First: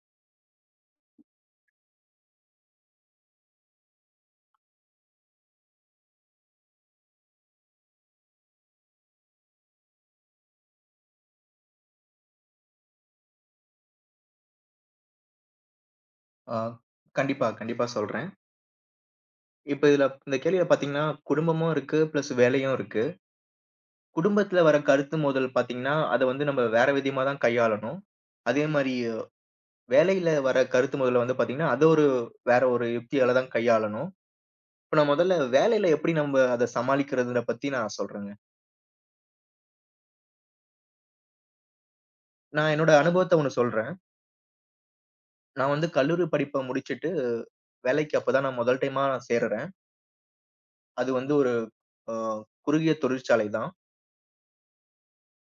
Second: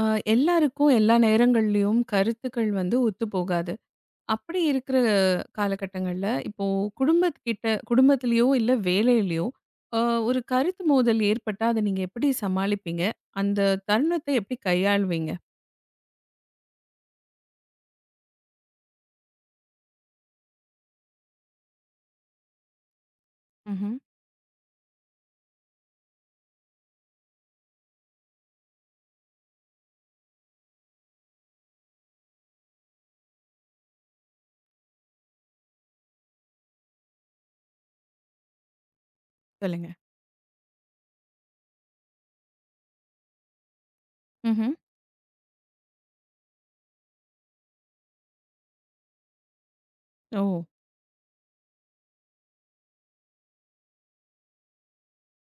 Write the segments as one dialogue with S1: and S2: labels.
S1: ஆ, எல்லாருக்கும் எல்லா நேரங்கள்லயும் கருத்துக்கள் வந்து ஒத்து போகாது. அப்படி இருக்கிற காலகட்டங்கள்ல, இப்போ குடும்பத்துக்கிட்ட குடும்பத்திலயோ இல்ல வேலையிலயோ அ ஒரு கருத்து மோதல் ஏற்பட்டா, அத நீங்க எப்படி சமாளிப்பீங்க? அந்த தருணத்தை எப்படி கையாளுவீங்க?
S2: ஆ, கண்டிப்பா, கண்டிப்பா சொல்றேன். இப்ப இதுல இந்த கேள்வியில பார்த்தீங்கன்னா, குடும்பமும் இருக்கு, பிளஸ் வேலையும் இருக்கு.
S1: ம்ஹ்ம்.
S2: குடும்பத்துல வர கருத்து மோதல் பார்த்தீங்கன்னா, அத வந்து நம்ம வேற விதமா தான் கையாளணும். அதே மாரி வேலையில வர கருத்து மோதல வந்து பார்த்தீங்கன்னா, அத வேற ஒரு யுக்தியால தான் கையாளணும். இப்ப நான் முதல்ல வேலையில எப்படி நம்ம அத சமாளிக்கிறதுல பத்தி நான் சொல்றேங்க.
S1: சொல்லுங்க.
S2: நான் என்னோட அனுபவத்த ஒண்ணு சொல்றேன்.
S1: ம்ஹ்ம்.
S2: நான் வந்து கல்லூரி படிப்ப முடிச்சுட்டு, வேலைக்கு அப்பதான் நான் முதல் டைமா நான் சேர்றேன்.
S1: ஓ!
S2: அது வந்து ஒரு அ குறுகிய தொழிற்சாலை தான்.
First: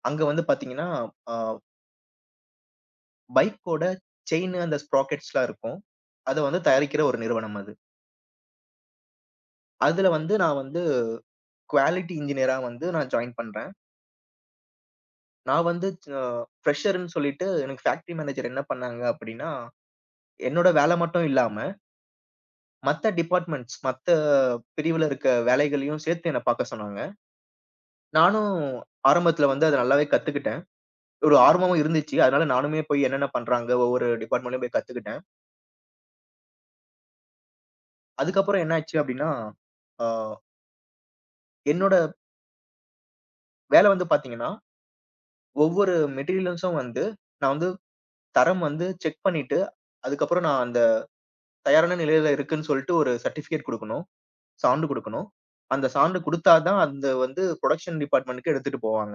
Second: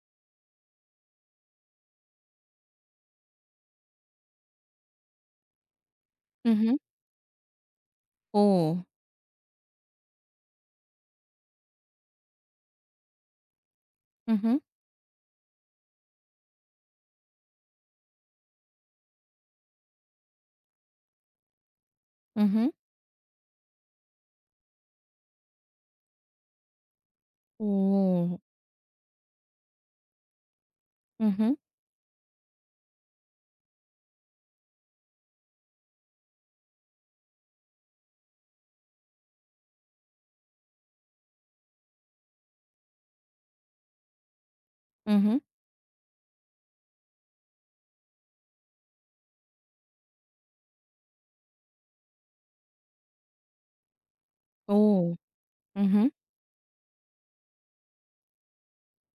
S2: அங்க வந்து பார்த்தீங்கன்னா, ஆ பைக்கோட செயின் அந்த ஸ்ப்ராக்கெட்ஸ்லாம் இருக்கும். அத வந்து
S1: ம்ஹ்ம்.
S2: தயாரிக்கிற ஒரு நிறுவனம் அது.
S1: ஓ!
S2: அதுல வந்து நான் வந்து குவாலிட்டி இன்ஜினியரா வந்து நான் ஜாயின் பண்றேன்.
S1: ம்ஹ்ம்.
S2: நான் வந்து அ ஃப்ரெஷர்ன்னு சொல்லிட்டு எனக்கு ஃபேக்டரி மேனேஜர் என்ன பண்ணாங்க அப்படின்னா, என்னோட வேல மட்டும் இல்லாம,
S1: ம்ஹ்ம்.
S2: மத்த டிபார்ட்மெண்ட்ஸ் மத்த பிரிவுல இருக்க வேலைகளையும் சேர்த்து என்ன பார்க்க சொன்னாங்க.
S1: ஓ!
S2: நானும் ஆரம்பத்துல வந்து அத நல்லாவே கத்துக்கிட்டேன். ஒரு
S1: ம்ஹ்ம்.
S2: ஆர்வமும் இருந்துச்சு. அதனால நானுமே போய் என்னென்ன பண்றாங்க, ஒவ்வொரு டிபார்ட்மெண்ட்லயும் போய் கத்துக்கிட்டேன். அதுக்கப்புறம் என்னாச்சு அப்படின்னா, அ என்னோட வேல வந்து பார்த்தீங்கன்னா,
S1: ம்ஹ்ம்.
S2: ஒவ்வொரு மெட்டீரியல்ஸும் வந்து, நான் வந்து தரம் வந்து செக் பண்ணிட்டு, அதுக்கப்புறம் நான் அந்த தயாரான நிலையில இருக்குன்னு சொல்லிட்டு ஒரு சர்டிஃபிகேட் குடுக்கணும்.
S1: ஓ!
S2: சான்று குடுக்கணும். அந்த
S1: ம்ஹ்ம்.
S2: சான்று குடுத்தா தான் அந்த வந்து புரொடக்ஷன் டிபார்ட்மென்ட்க்கு எடுத்துட்டு போவாங்க.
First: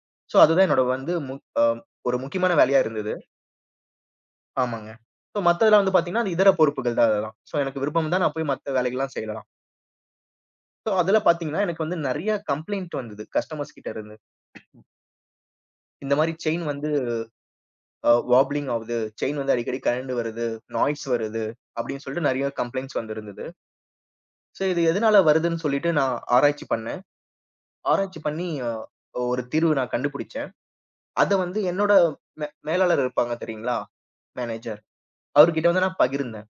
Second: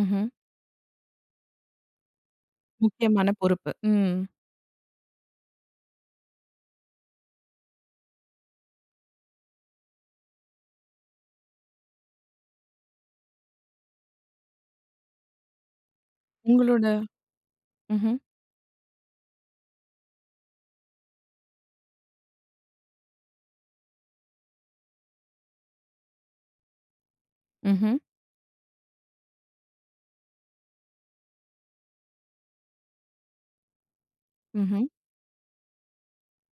S1: ம்ஹ்ம்.
S2: சோ, அதுதான் என்னோட வந்து மு அ ஒரு முக்கியமான வேலையா இருந்தது.
S1: முக்கியமான பொறுப்பு. ம்.
S2: ஆமாங்க. சோ மத்ததெல்லாம் வந்து பாத்தீங்கன்னா, அது இதர பொறுப்புகள் தான் அதெல்லாம். சோ எனக்கு விருப்பம் தான், நான் போய் மத்த வேலைகள்லாம் செய்யலாம். சோ அதுல பாத்தீங்கன்னா, எனக்கு வந்து நெறைய கம்ப்ளைண்ட் வந்தது, கஸ்டமர்ஸ் கிட்ட இருந்து. இந்த மாரி செயின் வந்து
S1: உங்களோட ம்ஹ்ம்.
S2: வாப்ளிங் ஆவுது, செயின் வந்து அடிக்கடி கழண்டு வருது, நாய்ஸ் வருது அப்படின்னு சொல்லிட்டு நெறைய கம்ப்ளைண்ட்ஸ் வந்திருந்தது. சோ இது எதனால வருதுன்னு சொல்லிட்டு நான் ஆராய்ச்சி பண்ணேன்.
S1: ம்ஹ்ம்.
S2: ஆராய்ச்சி பண்ணி ஒரு தீர்வு நான் கண்டுபிடிச்சேன். அத வந்து என்னோட மேலாளர் இருப்பாங்க தெரியுங்களா? மேனேஜர்.
S1: ம்ஹ்ம்.
S2: அவர்கிட்ட வந்து நான் பகிர்ந்தேன்.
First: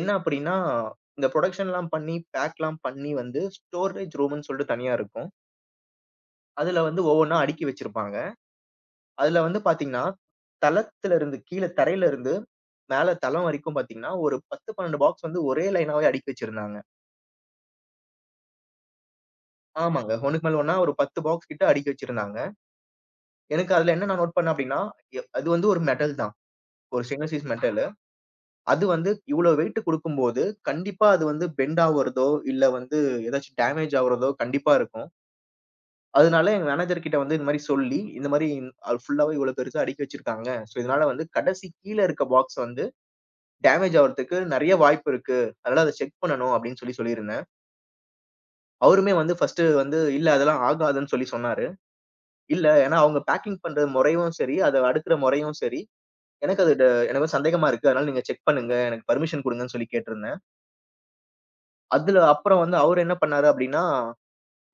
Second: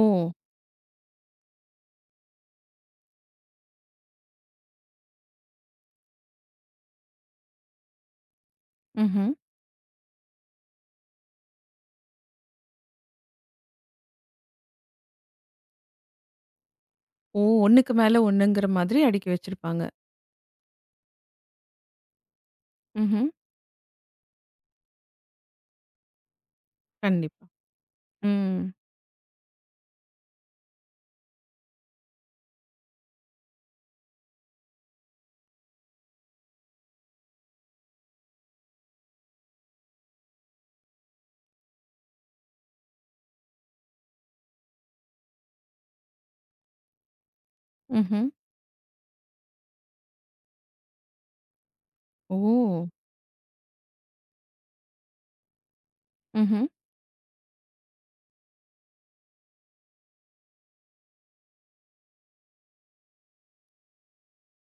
S2: என்ன அப்படின்னா, இந்த புரொடக்ஷன்லாம் பண்ணி, பேக்லாம் பண்ணி வந்து ஸ்டோரேஜ் ரூம்ன்னு சொல்லிட்டு தனியா இருக்கும். அதுல வந்து ஒவ்வொன்னா அடுக்கி வச்சிருப்பாங்க.
S1: ம்
S2: அதுல வந்து பாத்தீங்கன்னா, தளத்துல இருந்து கீழ தரையில இருந்து மேல தளம் வரைக்கும் பாத்தீங்கன்னா, ஒரு 10, 12 பாக்ஸ் வந்து ஒரே லைனாவே அடுக்கி வச்சிருந்தாங்க.
S1: ஓ! 1க்கு மேல 1ங்கிற மாதிரி அடுக்கி வச்சிருப்பாங்க.
S2: ஆமாங்க. ஒண்ணுக்கு மேல ஒண்ணா ஒரு 10 பாக்ஸ் கிட்ட அடுக்கி வச்சிருந்தாங்க.
S1: ம்ஹ்ம்.
S2: எனக்கு அதுல என்ன நான் நோட் பண்ணேன் அப்டின்னா, அது வந்து ஒரு மெட்டல் தான். ஒரு ஸ்டெயின்லெஸ்
S1: கண்டிப்பா.
S2: Steel metal.
S1: ம்.
S2: அது வந்து இவ்ளோ வெயிட் குடுக்கும்போது, கண்டிப்பா அது வந்து பெண்ட் ஆவுறதோ, இல்ல வந்து ஏதாச்சும் டேமேஜ் ஆவுறதோ கண்டிப்பா இருக்கும். அதனால எங்க மேனேஜர் கிட்ட வந்து இந்த மாரி சொல்லி, இந்த மாரி அது ஃபுல்லாவே இவ்ளோ பெருசா அடுக்கி வச்சிருக்காங்க. சோ இதனால வந்து கடைசி கீழ இருக்க பாக்ஸ் வந்து டேமேஜ் ஆவறதுக்கு நெறைய வாய்ப்பு இருக்கு. அதனால அத செக் பண்ணணும் அப்படின்னு சொல்லி சொல்லியிருந்தேன்.
S1: ம்ஹ்ம்.
S2: அவருமே வந்து ஃபர்ஸ்ட்டு வந்து, இல்ல அதெல்லாம் ஆகாதுன்னு சொல்லி சொன்னாரு. இல்ல
S1: ஓ!
S2: ஏன்னா அவங்க பேக்கிங் பண்ற முறையும் சரி, அத அடுக்குற முறையும் சரி, எனக்கு
S1: ம்ஹ்ம்.
S2: அது எனக்கு வந்து சந்தேகமா இருக்கு. அதனால நீங்க செக் பண்ணுங்க, எனக்கு பெர்மிஷன் குடுங்கன்னு சொல்லி கேட்டிருந்தேன். அதுல அப்புறம் வந்து அவரு என்ன பண்ணாரு அப்படின்னா,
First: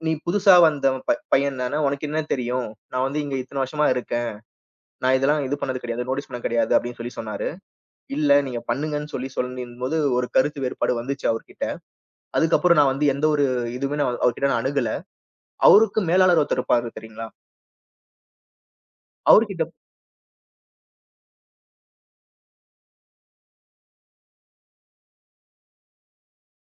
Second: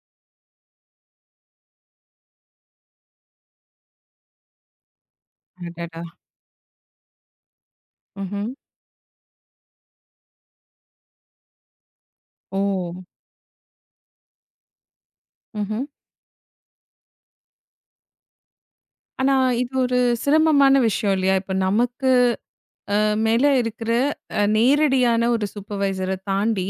S2: "நீ புதுசா வந்த பையன் தானே, உனக்கு என்ன தெரியும்? நான் வந்து இங்க இத்தன வருஷமா இருக்கேன். நான் இதெல்லாம் இது பண்ணது
S1: அடடா!
S2: கிடையாது, நோட்டீஸ் பண்ணது கிடையாது" அப்படின்னு சொல்லி சொன்னாரு. "இல்ல
S1: ம்ஹ்ம்.
S2: நீங்க பண்ணுங்கன்னு" சொல்லி சொல்லிருந்தபோது ஒரு கருத்து வேறுபாடு வந்துச்சு அவர்கிட்ட.
S1: ஓ!
S2: அதுக்கப்புறம் நான் வந்து எந்த ஒரு இதுவுமே நான் அவர்கிட்ட நான் அணுகல.
S1: ம்ஹ்ம்.
S2: அவருக்கு மேலாளர் ஒருத்தர் இருப்பாரு தெரியுங்களா?
S1: ஆனா
S2: அவர்கிட்ட
S1: இது ஒரு சிரமமான விஷயம் இல்லையா? இப்ப நமக்கு மேல இருக்கிற நேரடியான ஒரு சூப்பர்வைசர தாண்டி,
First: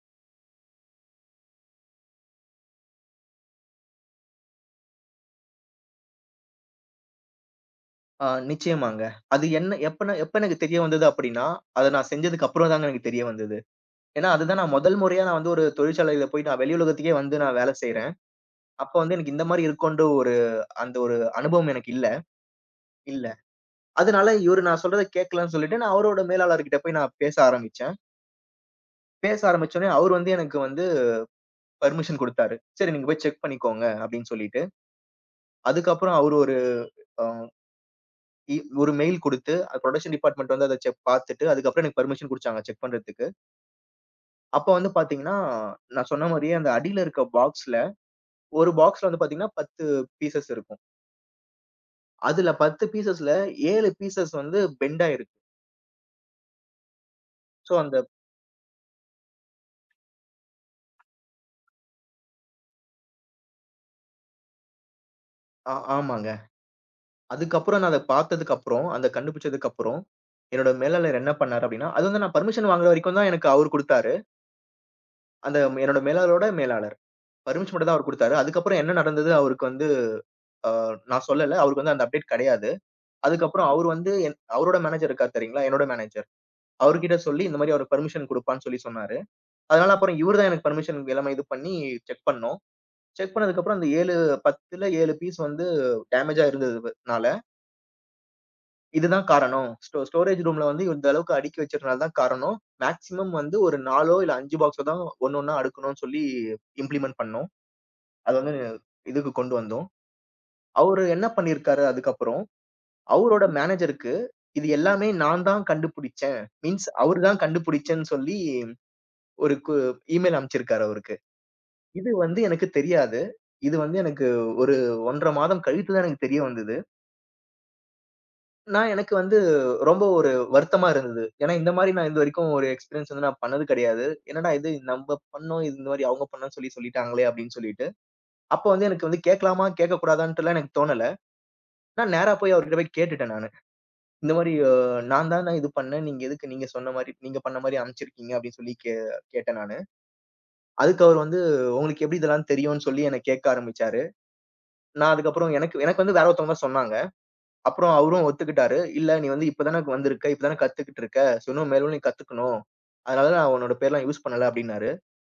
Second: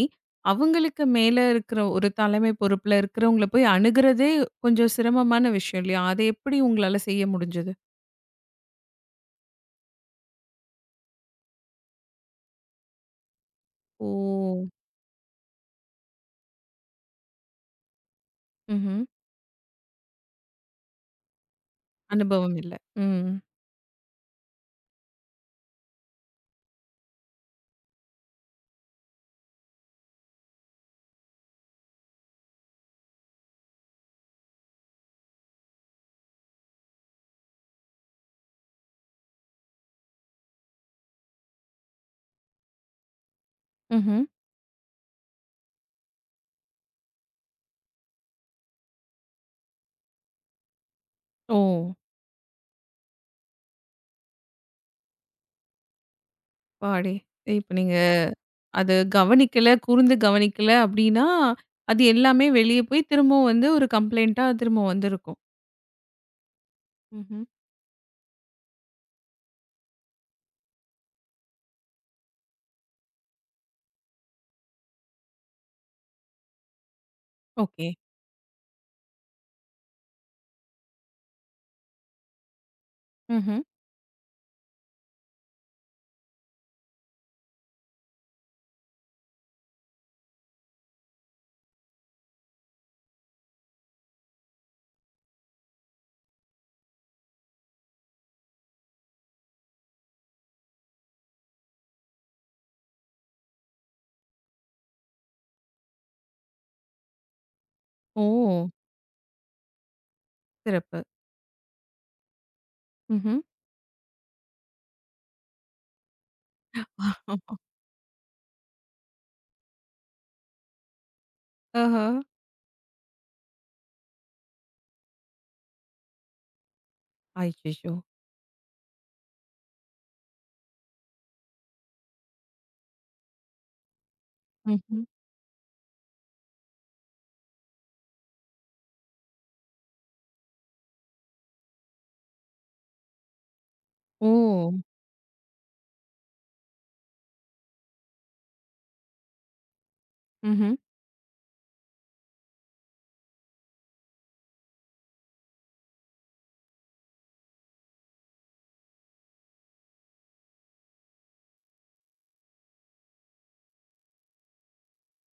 S1: அவங்களுக்கு மேல இருக்கிற ஒரு தலைமை பொறுப்புல இருக்கிறவங்கள போய் அணுகுறதே கொஞ்சம் சிரமமான விஷயம் இல்லையா? அத எப்படி உங்களால செய்ய முடிஞ்சது?
S2: நிச்சயமாங்க. அது என்ன எப்ப எப்ப எனக்கு தெரிய வந்தது அப்டின்னா, அத நான் செஞ்சதுக்கு அப்புறம் தாங்க எனக்கு தெரிய வந்தது. ஏன்னா, அதுதான்
S1: ஓ!
S2: நான் முதல் முறையா நான் வந்து ஒரு தொழிற்சாலையில போய் நான் வெளி உலகத்துக்கே வந்து நான் வேல செய்றேன். அப்ப
S1: ம்ஹ்ம்.
S2: வந்து எனக்கு இந்த மாரி இருக்குன்ற ஒரு அந்த ஒரு அனுபவம் எனக்கு இல்ல,
S1: அனுபவம் இல்ல.
S2: இல்ல.
S1: ம்.
S2: அதனால இவரு நான் சொல்றத கேட்கலன்னு சொல்லிட்டு நான் அவரோட மேலாளர்கிட்ட போய் நான் பேச ஆரம்பிச்சேன். பேச ஆரம்பிச்சோனே அவரு வந்து எனக்கு வந்து பெர்மிஷன் குடுத்தாரு. சரி நீங்க போய் செக் பண்ணிக்கோங்க அப்டின்னு சொல்லிட்டு. அதுக்கப்புறம் அவரு ஒரு அ இ ஒரு மெயில் குடுத்து, அது புரொடக்ஷன் டிபார்ட்மெண்ட் வந்து அத செக் பாத்துட்டு, அதுக்கப்புறம் எனக்கு பெர்மிஷன் குடுச்சாங்க செக் பண்றதுக்கு.
S1: ம்ஹ்ம்.
S2: அப்ப வந்து பாத்தீங்கன்னா, நான் சொன்ன மாரியே அந்த அடியில இருக்க பாக்ஸ்ல, ஒரு பாக்ஸ்ல வந்து பாத்தீங்கன்னா 10 பீசஸ் இருக்கும்.
S1: ஓ!
S2: அதுல 10 பீசஸ்ல 7 பீசஸ் வந்து பெண்ட் ஆயிருக்கு.
S1: அப்பாடி!
S2: ஸோ
S1: இப்ப நீங்க
S2: அந்த
S1: அது கவனிக்கல, கூர்ந்து கவனிக்கல அப்டின்னா, அது எல்லாமே வெளிய போய் திரும்பவும் வந்து ஒரு கம்ப்ளைண்ட்டா திரும்ப வந்திருக்கும்.
S2: ஆமாங்க.
S1: ம்ஹ்ம்.
S2: அதுக்கப்புறம் நான் அத பாத்ததுக்கப்புறம், அத கண்டுபிடிச்சதுக்கப்புறம், என்னோட மேலாளர் என்ன பண்ணாரு அப்டின்னா, அது வந்து நான் பெர்மிஷன் வாங்குற வரைக்கும் தான் எனக்கு அவரு குடுத்தாரு. அந்த என்னோட மேலாளரோட மேலாளர். Permission
S1: okay.
S2: மட்டும் தான் அவரு குடுத்தாரு. அதுக்கப்புறம் என்ன நடந்தது அவருக்கு வந்து, அ நான் சொல்லல. அவருக்கு வந்து அந்த அப்டேட் கெடையாது.
S1: ம்ஹ்ம்.
S2: அதுக்கப்புறம் அவரு வந்து அவரோட மேனேஜர் இருக்காரு தெரியுங்களா? என்னோட மேனேஜர். அவர்கிட்ட சொல்லி இந்த மாரி அவரு பெர்மிஷன் குடுப்பான்னு சொல்லி சொன்னாரு. அதனால அப்புறம் இவரு தான் எனக்கு பெர்மிஷன் எல்லாமே இது பண்ணி செக் பண்ணோம். செக் பண்ணதுக்கப்புறம் அந்த 7 10ல 7 பீஸ் வந்து டேமேஜா இருந்ததுனால, இதுதான் காரணம். ஸ்டோரேஜ் ரூம்ல வந்து இந்த அளவுக்கு அடுக்கி வச்சதுனால தான் காரணம். மேக்ஸிமம் வந்து ஒரு 4ஓ இல்ல 5 பாக்ஸோ தான் ஒண்ணொன்னா அடுக்கணும்னு சொல்லி இம்ப்ளிமெண்ட் பண்ணோம்.
S1: ஓ!
S2: அது வந்து இதுக்கு கொண்டு வந்தோம்.
S1: சிறப்பு.
S2: அவரு என்ன பண்ணியிருக்காரு அதுக்கப்புறம்
S1: ம்ஹ்ம்.
S2: அவரோட மேனேஜருக்கு, "இது எல்லாமே நான் தான் கண்டுபிடிச்சேன்." மீன்ஸ் அவரு தான்
S1: ஆமா.
S2: கண்டுபிடிச்சேன்னு சொல்லி ஒரு இமெயில் அனுப்பிச்சிருக்காரு அவருக்கு.
S1: ஆஹா!
S2: இது வந்து எனக்கு தெரியாது. இது வந்து எனக்கு ஒரு 1½ 1/2 மாதம் கழித்து தான் எனக்கு தெரிய வந்தது.
S1: அய்யய்யோ!
S2: நான் எனக்கு வந்து ரொம்ப ஒரு வருத்தமா இருந்தது. ஏன்னா இந்த மாரி நான் இதுவரைக்கும் ஒரு எக்ஸ்பீரியன்ஸ் வந்து நான் பண்ணது கிடையாது. என்னடா இது
S1: ம்ஹ்ம்.
S2: நம்ம பண்ணோம், இது இந்த மாரி அவங்க பண்ணோம்ன்னு சொல்லி சொல்லிட்டாங்களே அப்படின்னு சொல்லிட்டு. அப்ப வந்து எனக்கு வந்து கேட்கலாமா, கேட்கக்கூடாதான்ட்டுலாம் எனக்கு தோணல. நான் நேரா போய் அவர்கிட்ட போய் கேட்டுட்டேன் நானு.
S1: ஓ!
S2: இந்த மாரி நான் தான் நான் இது பண்ணேன். நீங்க எதுக்கு நீங்க சொன்ன மாரி நீங்க பண்ண மாரி அனுப்பிச்சிருக்கீங்க அப்படின்னு சொல்லி கேட்டேன் நானு.
S1: ம்ஹ்ம்.
S2: அதுக்கு அவர் வந்து உங்களுக்கு எப்படி இதெல்லாம் தெரியும்ன்னு சொல்லி என்ன கேட்க ஆரம்பிச்சாரு. நான் அதுக்கப்புறம் எனக்கு எனக்கு வந்து வேற ஒருத்தவங்க தான் சொன்னாங்க. அப்புறம் அவரும் ஒத்துக்கிட்டாரு. இல்ல நீ வந்து இப்ப தானே வந்திருக்க, இப்ப தானே கத்துக்கிட்டு இருக்க, சோ இன்னும் மேலும் நீ கத்துக்கணும். அதனால நான் உன்னோட பேர்லாம் யூஸ் பண்ணல அப்படின்னாரு.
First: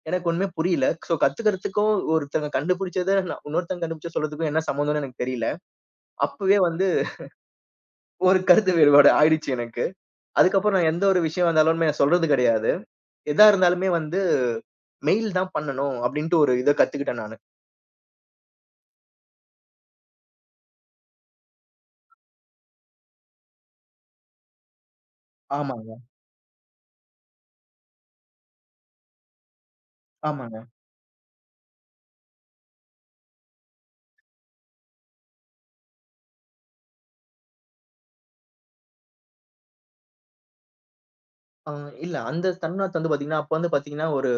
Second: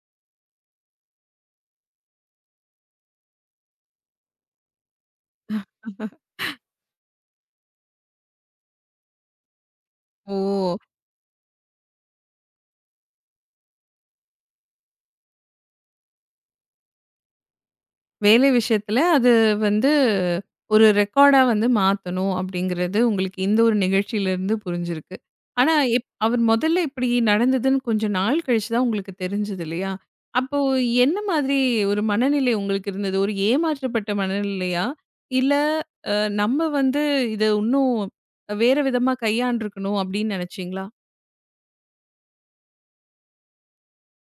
S2: எனக்கு ஒண்ணுமே புரியல. சோ கத்துக்கிறதுக்கும் ஒருத்தங்க கண்டுபிடிச்சத நான் இன்னொருத்தங்க கண்டுபிடிச்ச சொல்றதுக்கும் என்ன சம்மந்தம்னு எனக்கு தெரியல. அப்பவே வந்து ஒரு கருத்து வேறுபாடு ஆயிடுச்சு எனக்கு.
S1: ஓ!
S2: அதுக்கப்புறம் நான் எந்த ஒரு விஷயம் வந்தாலுமே சொல்றது கிடையாது. எதா இருந்தாலுமே வந்து மெயில் தான் பண்ணணும் அப்டின்ட்டு ஒரு இத கத்துக்கிட்டேன் நானு.
S1: வேலை விஷயத்துல அது வந்து ஒரு ரெக்கார்டா வந்து மாத்தணும் அப்படிங்கிறது உங்களுக்கு இந்த ஒரு நிகழ்ச்சியில இருந்து புரிஞ்சிருக்கு. ஆனா
S2: ஆமாங்க,
S1: அவர் முதல்ல இப்படி நடந்ததுன்னு கொஞ்சம் நாள் கழிச்சு தான் உங்களுக்கு தெரிஞ்சது இல்லையா?
S2: ஆமாங்க.
S1: அப்போ என்ன மாதிரி ஒரு மனநிலை உங்களுக்கு இருந்தது? ஒரு ஏமாற்றப்பட்ட மனநிலையா? இல்ல அ நம்ம வந்து இத இன்னும் வேற விதமா கையாண்டுருக்கணும் அப்படின்னு நினைச்சீங்களா?
S2: அ இல்ல அந்த தருணத்த வந்து பாத்தீங்கன்னா, அப்ப வந்து பாத்தீங்கன்னா, ஒரு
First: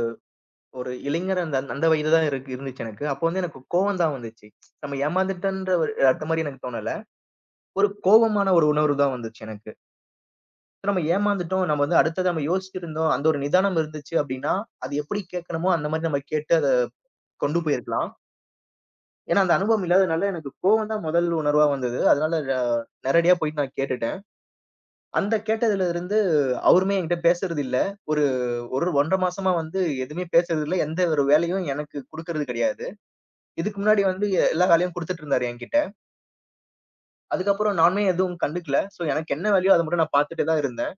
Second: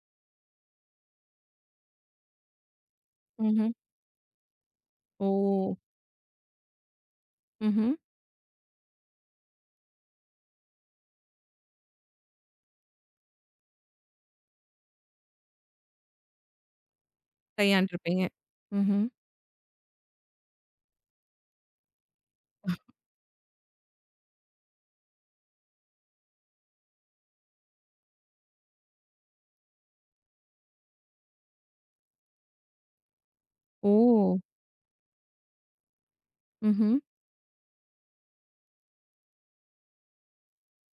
S2: ஒரு இளைஞர் அந்த அந்த வயது தான் இருக்கு இருந்துச்சு எனக்கு. அப்போ வந்து எனக்கு
S1: ம்ஹ்ம்.
S2: கோவம் தான் வந்துச்சு. நம்ம
S1: ஓ!
S2: ஏமாந்துட்டன்ற ஒரு அந்த மாரி எனக்கு தோணல.
S1: ம்ஹ்ம்.
S2: ஒரு கோவமான ஒரு உணர்வு தான் வந்துச்சு எனக்கு. நம்ம ஏமாந்துட்டோம், நம்ம வந்து அடுத்தது நம்ம யோசிச்சிருந்தோம், அந்த ஒரு நிதானம் இருந்துச்சு அப்டின்னா, அது எப்படி கேட்கணுமோ அந்த மாரி நம்ம கேட்டு அத கொண்டு போயிருக்கலாம்.
S1: கையாண்டுருப்பீங்க. ம்ஹ்ம்.
S2: ஏன்னா அந்த அனுபவம் இல்லாதனால எனக்கு கோவம் தான் முதல் உணர்வா வந்தது. அதனால நேரடியா போயிட்டு நான் கேட்டுட்டேன். அந்த கேட்டதுல இருந்து அவருமே என்கிட்ட பேசுறது இல்ல. ஒரு ஒரு 1½ 1/2 மாசமா வந்து எதுவுமே பேசுறது இல்ல. எந்த ஒரு வேலையும் எனக்கு குடுக்குறது கிடையாது. இதுக்கு
S1: ஓ!
S2: முன்னாடி வந்து எல்லா வேலையும் குடுத்துட்டு இருந்தாரு என்கிட்ட.
S1: ம்ஹ்ம்.
S2: அதுக்கப்புறம் நானுமே எதுவும் கண்டுக்கல. ஸோ எனக்கு என்ன வேலையோ அத மட்டும் நான் பார்த்துட்டே தான் இருந்தேன்.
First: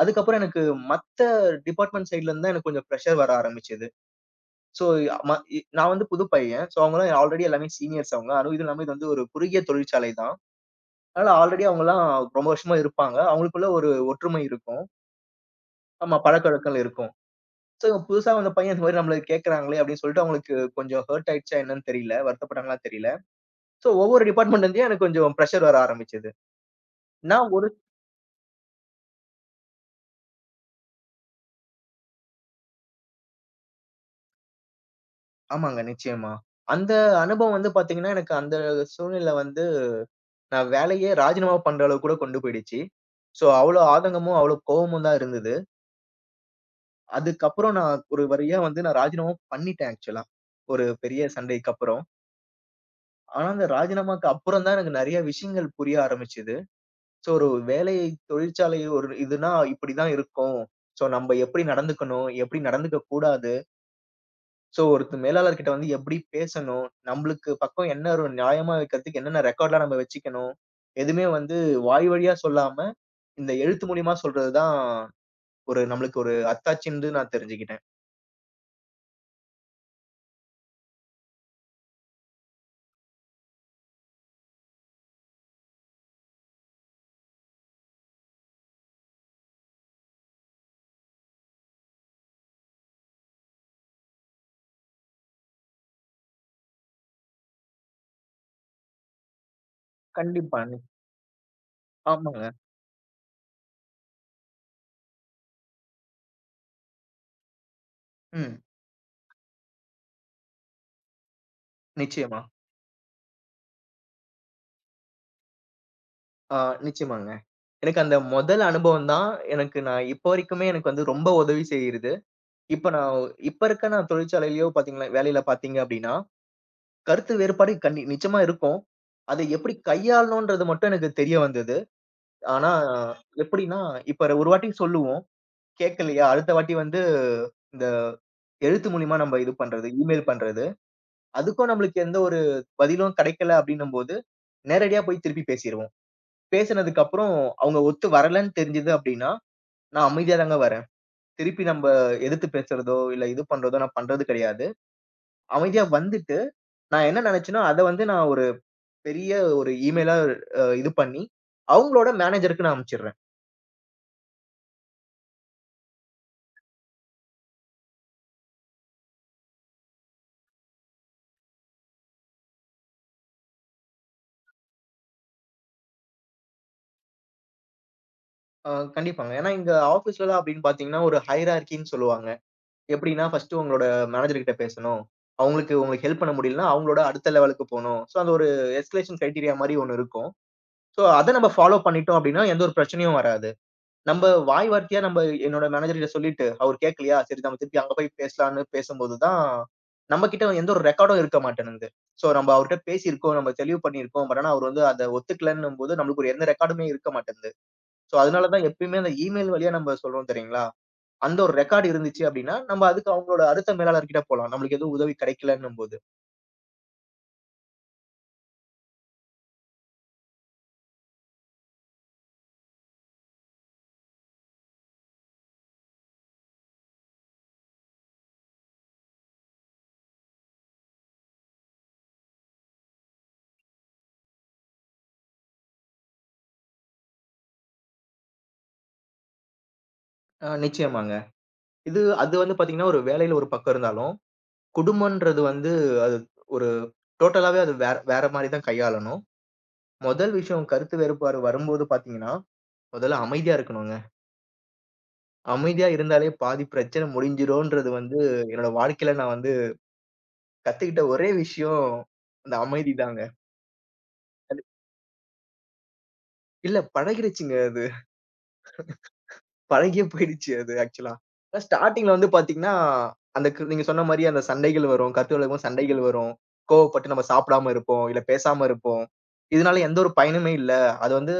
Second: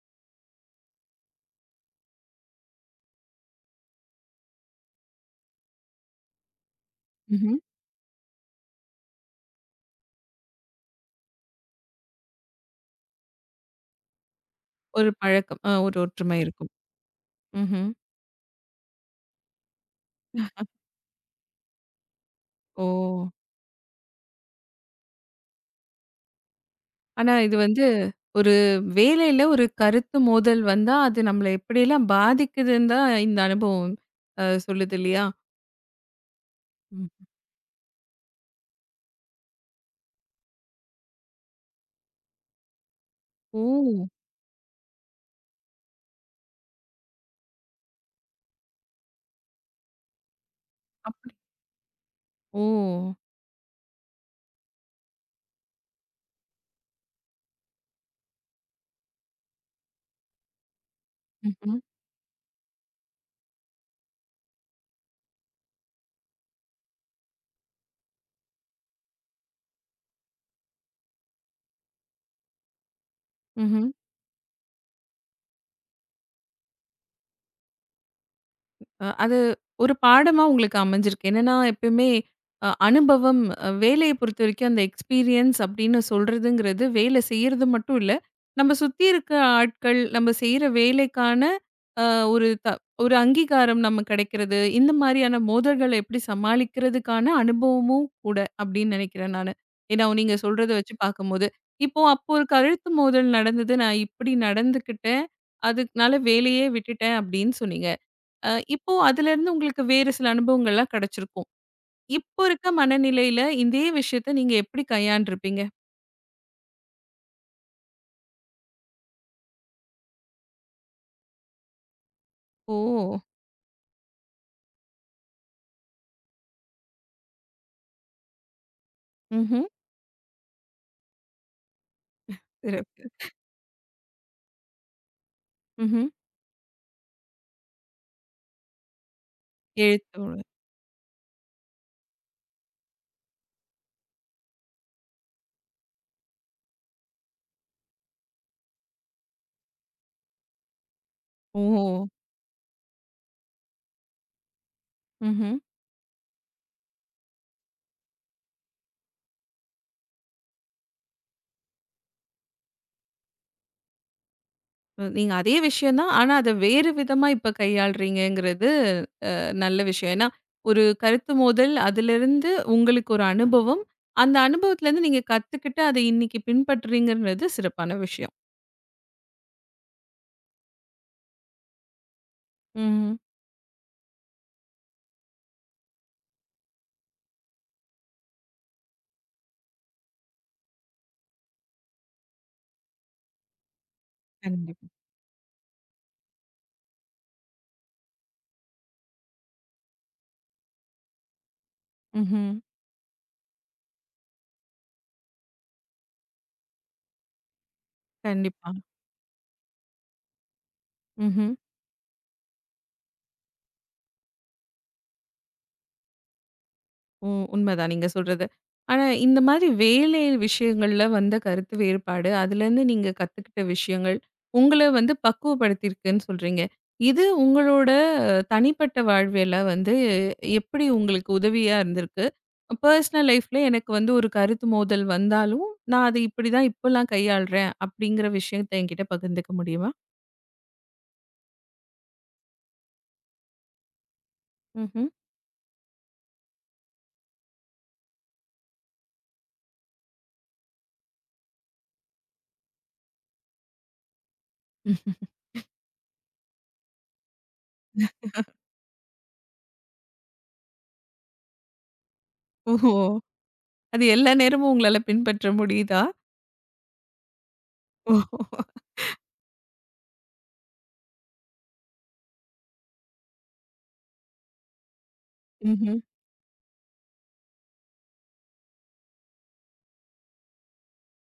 S2: அதுக்கப்புறம் எனக்கு மத்த டிபார்ட்மெண்ட் சைட்ல இருந்து தான் எனக்கு கொஞ்சம் பிரஷர் வர ஆரம்பிச்சது. ஸோ ம இ நான் வந்து புது பையன். ஸோ அவங்கலாம் ஆல்ரெடி எல்லாமே சீனியர்ஸ் அவங்க. அதுவும் இதுவும் இல்லாம இது வந்து ஒரு குறுகிய தொழிற்சாலை தான். அதனால ஆல்ரெடி அவங்கலாம் ரொம்ப வருஷமா இருப்பாங்க. அவங்களுக்குள்ள ஒரு ஒற்றுமை இருக்கும்.
S1: ஒரு பழக்கம். ஒரு
S2: ஆமா
S1: ஒற்றுமை இருக்கும்.
S2: பழக்கவழக்கம் இருக்கும். சோ
S1: ம்ஹ்ம்.
S2: புதுசா வந்த பையன் இந்த மாரி நம்மள கேட்கறாங்களே அப்படின்னு சொல்லிட்டு அவங்களுக்கு கொஞ்சம் ஹர்ட் ஆயிடுச்சா என்னன்னு தெரியல,
S1: ஓ!
S2: வருத்தப்பட்டாங்களான்னு தெரியல. சோ ஒவ்வொரு டிபார்ட்மென்ட்ல இருந்தே எனக்கு கொஞ்சம் பிரஷர் வர ஆரம்பிச்சது.
S1: ஆனா
S2: நான்
S1: இது
S2: ஒரு
S1: வந்து ஒரு வேலையில ஒரு கருத்து மோதல் வந்தா, அது நம்மள எப்படியெல்லாம் பாதிக்குதுன்னு தான் இந்த அனுபவம் சொல்லுது இல்லையா?
S2: ஆமாங்க நிச்சயமா. அந்த
S1: ம்.
S2: அனுபவம் வந்து பார்த்தீங்கன்னா, எனக்கு அந்த சூழ்நிலை வந்து நான் வேலையே ராஜினாமா பண்ற அளவுக்கு கூட கொண்டு போயிடுச்சு. சோ
S1: ஓ!
S2: அவ்ளோ ஆதங்கமும், அவ்ளோ கோவமும் தான் இருந்தது. அதுக்கப்புறம் நான் ஒரு வழியா வந்து நான் ராஜினாமா பண்ணிட்டேன் ஆக்சுவலா. ஒரு பெரிய
S1: அப்படி.
S2: சண்டைக்கு அப்புறம்.
S1: ஓ!
S2: ஆனா அந்த ராஜினாமாக்கு அப்புறம் தான் எனக்கு நெறைய விஷயங்கள் புரிய ஆரம்பிச்சது. சோ ஒரு வேலை தொழிற்சாலை ஒரு இதுன்னா இப்படிதான் இருக்கும். சோ நம்ப எப்படி
S1: ம்ஹ்ம்.
S2: நடந்துக்கணும்? எப்படி நடந்துக்க கூடாது? சோ ஒருத்த மேலாளர் கிட்ட வந்து எப்படி பேசணும்? நம்பளுக்கு பக்கம் என்ன ஒரு நியாயமா வைக்கிறதுக்கு என்னென்ன ரெக்கார்ட்லாம் நம்ம வச்சுக்கணும்? எதுவுமே வந்து வாய் வழியா சொல்லாம, இந்த
S1: ம்ஹ்ம்.
S2: எழுத்து மூலியமா சொல்றது தான் ஒரு நம்மளுக்கு ஒரு அத்தாட்சின்னு நான் தெரிஞ்சுக்கிட்டேன்.
S1: அது ஒரு பாடமா உங்களுக்கு அமைஞ்சிருக்கு. என்னன்னா, எப்பயுமே அனுபவம் வேலைய பொறுத்தவரைக்கும் அந்த எக்ஸ்பீரியன்ஸ் அப்படின்னு சொல்றதுங்கிறது, வேலை செய்யறது மட்டும் இல்ல. நம்ம சுத்தி இருக்க ஆட்கள், நம்ம செய்ற வேலைக்கான அ ஒரு ஒரு அங்கீகாரம் நமக்கு கிடைக்கிறது. இந்த மாரியான மோதல்கள எப்படி சமாளிக்கிறதுக்கான அனுபவமும் கூட அப்படின்னு நினைக்கிறேன் நானு. ஏன்னா, நீங்க
S2: கண்டிப்பா.
S1: சொல்றத
S2: நி
S1: வச்சு பார்க்கும்போது. இப்போ அப்போ ஒரு
S2: ஆமாங்க.
S1: கழுத்து மோதல் நடந்தது. நான் இப்படி நடந்துக்கிட்டேன். அதுனால வேலையே விட்டுட்டேன் அப்படின்னு சொன்னீங்க.
S2: ம்.
S1: இப்போ அதுலருந்து உங்களுக்கு வேறு சில அனுபவங்கள்லாம் கிடைச்சிருக்கும்.
S2: நிச்சயமா.
S1: இப்போ இருக்க மனநிலையில இதே விஷயத்த நீங்க எப்படி கையாண்டுருப்பீங்க?
S2: ஆ நிச்சயமாங்க. எனக்கு அந்த முதல் அனுபவம் தான் எனக்கு, நான் இப்போ வரைக்குமே எனக்கு வந்து ரொம்ப உதவி செய்யுது.
S1: ஓ!
S2: இப்ப நான் இப்ப இருக்க நான் தொழிற்சாலையிலயோ பாத்தீங்கன்னா, வேலையில பாத்தீங்க அப்டின்னா, கருத்து வேறுபாடு நிச்சயமா இருக்கும். அதை
S1: ம்ஹ்ம்.
S2: எப்படி கையாளணும்ன்றது மட்டும் எனக்கு தெரிய வந்தது. ஆனா
S1: சிறப்பு.
S2: எப்படின்னா, இப்ப ஒரு வாட்டி சொல்லுவோம்,
S1: ம்ஹ்ம்.
S2: கேட்கலையா, அடுத்த வாட்டி வந்து இந்த எழுத்து மூலியமா நம்ம இது பண்றது, இமெயில்
S1: எழுத்தோட.
S2: பண்றது. அதுக்கும் நம்மளுக்கு எந்த ஒரு பதிலும் கிடைக்கல அப்டின்னும்போது, நேரடியா போய் திருப்பி பேசிருவோம். பேசினதுக்கு அப்புறம் அவங்க ஒத்து வரலன்னு தெரிஞ்சது அப்டின்னா, நான் அமைதியா தாங்க வரேன்.
S1: ஓ!
S2: திருப்பி நம்ம எதிர்த்து பேசுறதோ, இல்ல இது பண்றதோ நான் பண்றது கிடையாது.
S1: ம்ஹ்ம்.
S2: அமைதியா வந்துட்டு நான் என்ன நினைச்சேன்னா, அத வந்து நான் ஒரு பெரிய ஒரு இமெயிலா இது பண்ணி, அவங்களோட மேனேஜருக்கு நான் அனுப்பிச்சிடுறேன்.
S1: நீங்க அதே விஷயம் தான். ஆனா, அத வேறு விதமா இப்ப கையாளுறீங்கங்கிறது நல்ல விஷயம். ஏன்னா, ஒரு கருத்து மோதல், அதுலருந்து உங்களுக்கு ஒரு அனுபவம். அந்த அனுபவத்துலருந்து நீங்க கத்துக்கிட்டு அத இன்னைக்கு பின்பற்றுறீங்கன்றது சிறப்பான விஷயம்.
S2: அ கண்டிப்பாங்க. ஏன்னா எங்க ஆஃபீஸ்லலாம் அப்படின்னு பார்த்தீங்கன்னா, ஒரு ஹைரார்க்கின்னு சொல்லுவாங்க.
S1: ம்.
S2: எப்படின்னா, ஃபர்ஸ்ட்டு உங்களோட மேனேஜர் கிட்ட பேசணும். அவங்களுக்கு உங்களுக்கு ஹெல்ப் பண்ண முடியலன்னா, அவங்களோட அடுத்த லெவலுக்கு போணும். ஸோ, அந்த ஒரு எஸ்கலேஷன் கிரைட்டீரியா மாரி ஒண்ணு இருக்கும். ஸோ, அத நம்ம ஃபாலோ பண்ணிட்டோம் அப்படின்னா, எந்த ஒரு பிரச்சனையும் வராது. நம்ப வாய்
S1: கண்டிப்பா.
S2: வார்த்தையா நம்ப என்னோட மேனேஜர் கிட்ட சொல்லிட்டு, அவரு கேட்கலையா, சரி நம்ம திருப்பி அங்க போய் பேசலான்னு பேசும்போது தான், நம்ம கிட்ட எந்த ஒரு ரெக்கார்டும் இருக்க மாட்டேன்னுது. சோ நம்ம
S1: ம்ஹ்ம்.
S2: அவர்ட்ட பேசியிருக்கோம், நம்ம தெளிவு பண்ணியிருக்கோம். பட் ஆனா அவரு வந்து அத ஒத்துக்கலன்னும்போது, நம்மளுக்கு ஒரு எந்த ரெக்கார்டுமே இருக்க மாட்டேன்து. சோ அதனால தான்
S1: கண்டிப்பா.
S2: எப்பயுமே அந்த இமெயில் வழியா நம்ம சொல்றோம் தெரியுங்களா? அந்த
S1: ம்ஹ்ம்.
S2: ஒரு ரெக்கார்டு இருந்துச்சு அப்டின்னா, நம்ம அதுக்கு அவங்களோட அடுத்த மேலாளர் கிட்ட போலாம், நம்மளுக்கு எதுவும் உதவி கிடைக்கலன்னும்போது.
S1: உண்மைதான் நீங்க சொல்றது ஆனா இந்த மாதிரி வேலை விஷயங்கள்ல வந்த கருத்து வேறுபாடு அதுல இருந்து நீங்க கத்துக்கிட்ட விஷயங்கள் உங்களை வந்து பக்குவப்படுத்தியிருக்குன்னு சொல்றீங்க இது உங்களோட தனிப்பட்ட வாழ்வியல வந்து எப்படி உங்களுக்கு உதவியா இருந்திருக்கு பர்சனல் லைஃப்ல எனக்கு வந்து ஒரு கருத்து மோதல் வந்தாலும் நான் அதை இப்படிதான் இப்பெல்லாம் கையாளுறேன் அப்படிங்கிற விஷயத்தை என்கிட்ட பகிர்ந்துக்க முடியுமா
S2: நிச்சயமாங்க. இது அது வந்து பார்த்தீங்கன்னா, ஒரு வேலையில ஒரு பக்கம் இருந்தாலும்,
S1: ம்ஹும்.
S2: குடும்பம்ன்றது வந்து அது ஒரு டோட்டலாவே அது வேற வேற மாரி தான் கையாளணும். ஆ. முதல் விஷயம் கருத்து வேறுபாடு வரும்போது பார்த்தீங்கன்னா, முதல்ல அமைதியா இருக்கணுங்க. அமைதியா இருந்தாலே பாதி பிரச்சனை முடிஞ்சிரும்ன்றது வந்து என்னோட வாழ்க்கையில நான் வந்து கத்துக்கிட்ட ஒரே விஷயம் அந்த அமைதி
S1: ஓ
S2: தாங்க.
S1: அது எல்லா
S2: அது
S1: நேரமும் உங்களால பின்பற்ற முடியுதா
S2: இல்ல பழகிருச்சுங்க அது.
S1: ஓ
S2: பழகியே போயிடுச்சு அது ஆக்சுவலா. ஆனா ஸ்டார்ட்டிங்ல வந்து பார்த்தீங்கன்னா, அந்த நீங்க சொன்ன மாரி அந்த சண்டைகள் வரும். கருத்து வழக்கும்
S1: ம்ஹும்.
S2: சண்டைகள் வரும். கோவப்பட்டு நம்ம சாப்பிடாம இருப்போம், இல்ல பேசாம இருப்போம். இதனால எந்த ஒரு பயனுமே இல்ல. அது வந்து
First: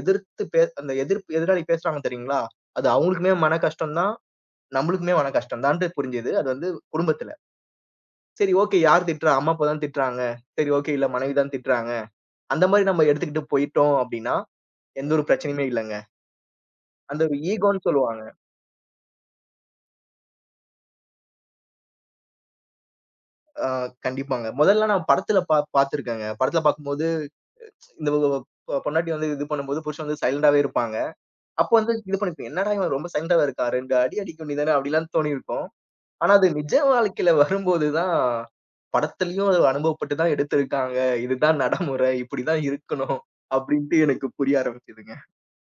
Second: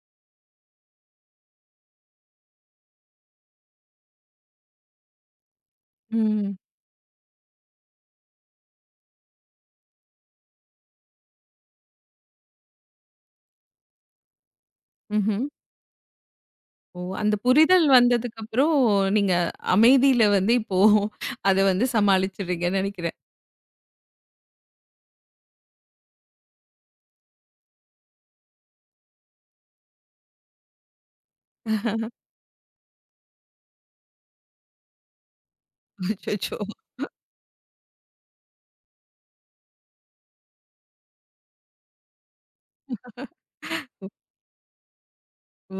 S2: எதிர்த்து பே அந்த எதிர்ப்பு எதிராளி பேசுறாங்க தெரியுங்களா? அது அவங்களுக்குமே மன கஷ்டம் தான். நம்மளுக்குமே மன கஷ்டம்தான்ட்டு புரிஞ்சது. அது
S1: ம்.
S2: வந்து குடும்பத்துல. சரி ஓகே யார் திட்டுறா? அம்மா, அப்பா தான் திட்டுறாங்க. சரி ஓகே இல்ல மனைவி தான் திட்டுறாங்க. அந்த மாரி நம்ம எடுத்துக்கிட்டு போயிட்டோம் அப்படின்னா, எந்த ஒரு
S1: ம்ஹும்.
S2: பிரச்சனையுமே இல்லங்க.
S1: ஓ!
S2: அந்த
S1: அந்த
S2: ஒரு
S1: புரிதல்
S2: ஈகோன்னு சொல்லுவாங்க.
S1: வந்ததுக்கப்புறம், நீங்க அமைதியில வந்து இப்போ அத வந்து சமாளிச்சிடுறீங்கன்னு நெனைக்கிறேன்.
S2: ஆ கண்டிப்பாங்க. முதல்ல நான் படத்துல பார்த்துருக்கேங்க. படத்துல பார்க்கும்போது இந்த பொண்டாட்டி வந்து இது பண்ணும்போது புருஷன் வந்து சைலண்டாவே இருப்பாங்க. அப்போ வந்து இது பண்ணிருப்பேன். என்னடா இவன் ரொம்ப சைலண்டாவா இருக்கான், 2 அடி அடிக்க வேண்டியது தானே அப்படிலாம் தோணியிருக்கும். ஆனா அது
S1: அச்சச்சோ!
S2: நிஜ வாழ்க்கையில வரும்போதுதான், படத்துலயும் அது அனுபவப்பட்டு தான் எடுத்திருக்காங்க. இதுதான் நடைமுறை. இப்படிதான் இருக்கணும். அப்படின்ட்டு எனக்கு புரிய ஆரம்பிச்சதுங்க.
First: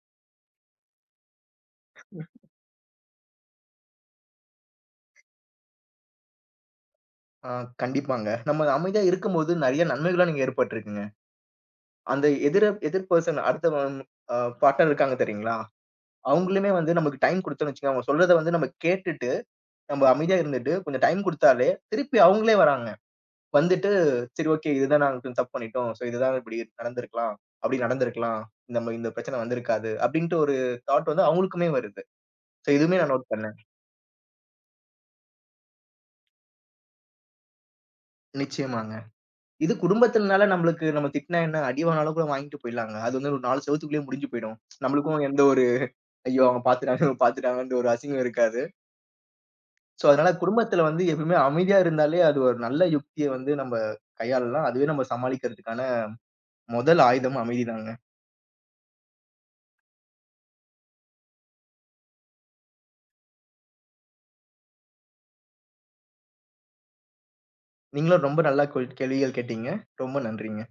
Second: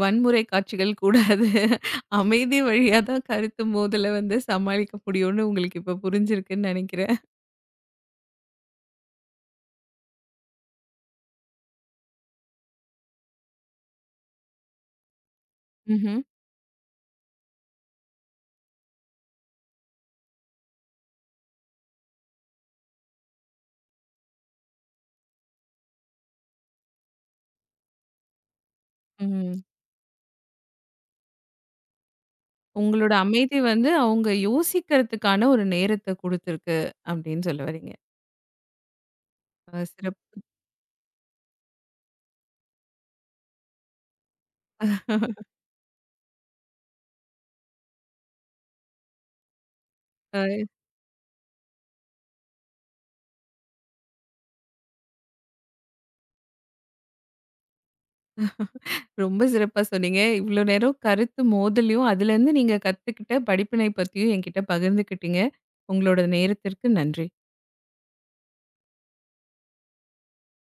S1: வன்முறை காட்சிகள் கூடாது. அமைதி வழியா தான் கருத்து மோதல வந்து சமாளிக்க முடியும்னு உங்களுக்கு இப்ப புரிஞ்சிருக்குன்னு நெனைக்கிறேன்.
S2: ஆ கண்டிப்பாங்க. நம்ம அமைதியா இருக்கும்போது நெறைய நன்மைகள்லாம் நீங்க ஏற்பட்டிருக்குங்க. அந்த எதிர் பெர்சன் அடுத்த ம் அ பார்ட்னர் இருக்காங்க தெரியுங்களா?
S1: ம்ஹ்ம்.
S2: அவங்களுமே வந்து நமக்கு டைம் குடுத்தோம்னு வச்சுக்கோங்க, அவங்க சொல்றத வந்து நம்ம கேட்டுட்டு, நம்ம அமைதியா இருந்துட்டு கொஞ்சம் டைம் குடுத்தாலே, திருப்பி அவங்களே வராங்க. வந்துட்டு, சரி ஓகே, இதுதான் நாங்க கொஞ்சம் தப்பு பண்ணிட்டோம், சோ இதுதான் இப்படி நடந்திருக்கலாம், அப்படி நடந்திருக்கலாம், நம்ம இந்த பிரச்சனை
S1: ம்.
S2: வந்திருக்காது அப்படின்ட்டு ஒரு தாட் வந்து அவங்களுக்குமே வருது. சோ இதுவுமே
S1: உங்களோட
S2: நான் நோட் பண்ணேன்.
S1: அமைதி வந்து அவங்க யோசிக்கிறதுக்கான ஒரு நேரத்த குடுத்துருக்கு, அப்படின்னு சொல்ல வர்றீங்க.
S2: நிச்சயமாங்க. இது
S1: அ சிறப்
S2: குடும்பத்தினால நம்மளுக்கு நம்ம திட்டினா என்ன? அடி வாங்குனாலும் கூட வாங்கிட்டு போயிடலாங்க. அது வந்து ஒரு 4 செவுத்துக்குள்ளேயே முடிஞ்சு போயிடும். நம்மளுக்கும் எந்த ஒரு ஐயோ, அவங்க பார்த்துட்டாங்க, இவங்க பார்த்துட்டாங்கன்ற ஒரு அசிங்கம் இருக்காது. சோ அதனால
S1: அ
S2: குடும்பத்தில வந்து எப்பவுமே அமைதியா இருந்தாலே அது ஒரு நல்ல யுக்திய வந்து நம்ம கையாளலாம். அதுவே நம்ம சமாளிக்கிறதுக்கான முதல் ஆயுதம் அமைதிதாங்க.
S1: ரொம்ப சிறப்பா சொன்னீங்க. இவ்ளோ நேரம் கருத்து மோதலையும், அதுலேருந்து நீங்க கத்துக்கிட்ட படிப்பினை பத்தியும் என்கிட்ட பகிர்ந்துக்கிட்டீங்க. உங்களோட நேரத்திற்கு நன்றி.
S2: நீங்களும் ரொம்ப நல்லா கேள்விகள் கேட்டீங்க. ரொம்ப நன்றிங்க.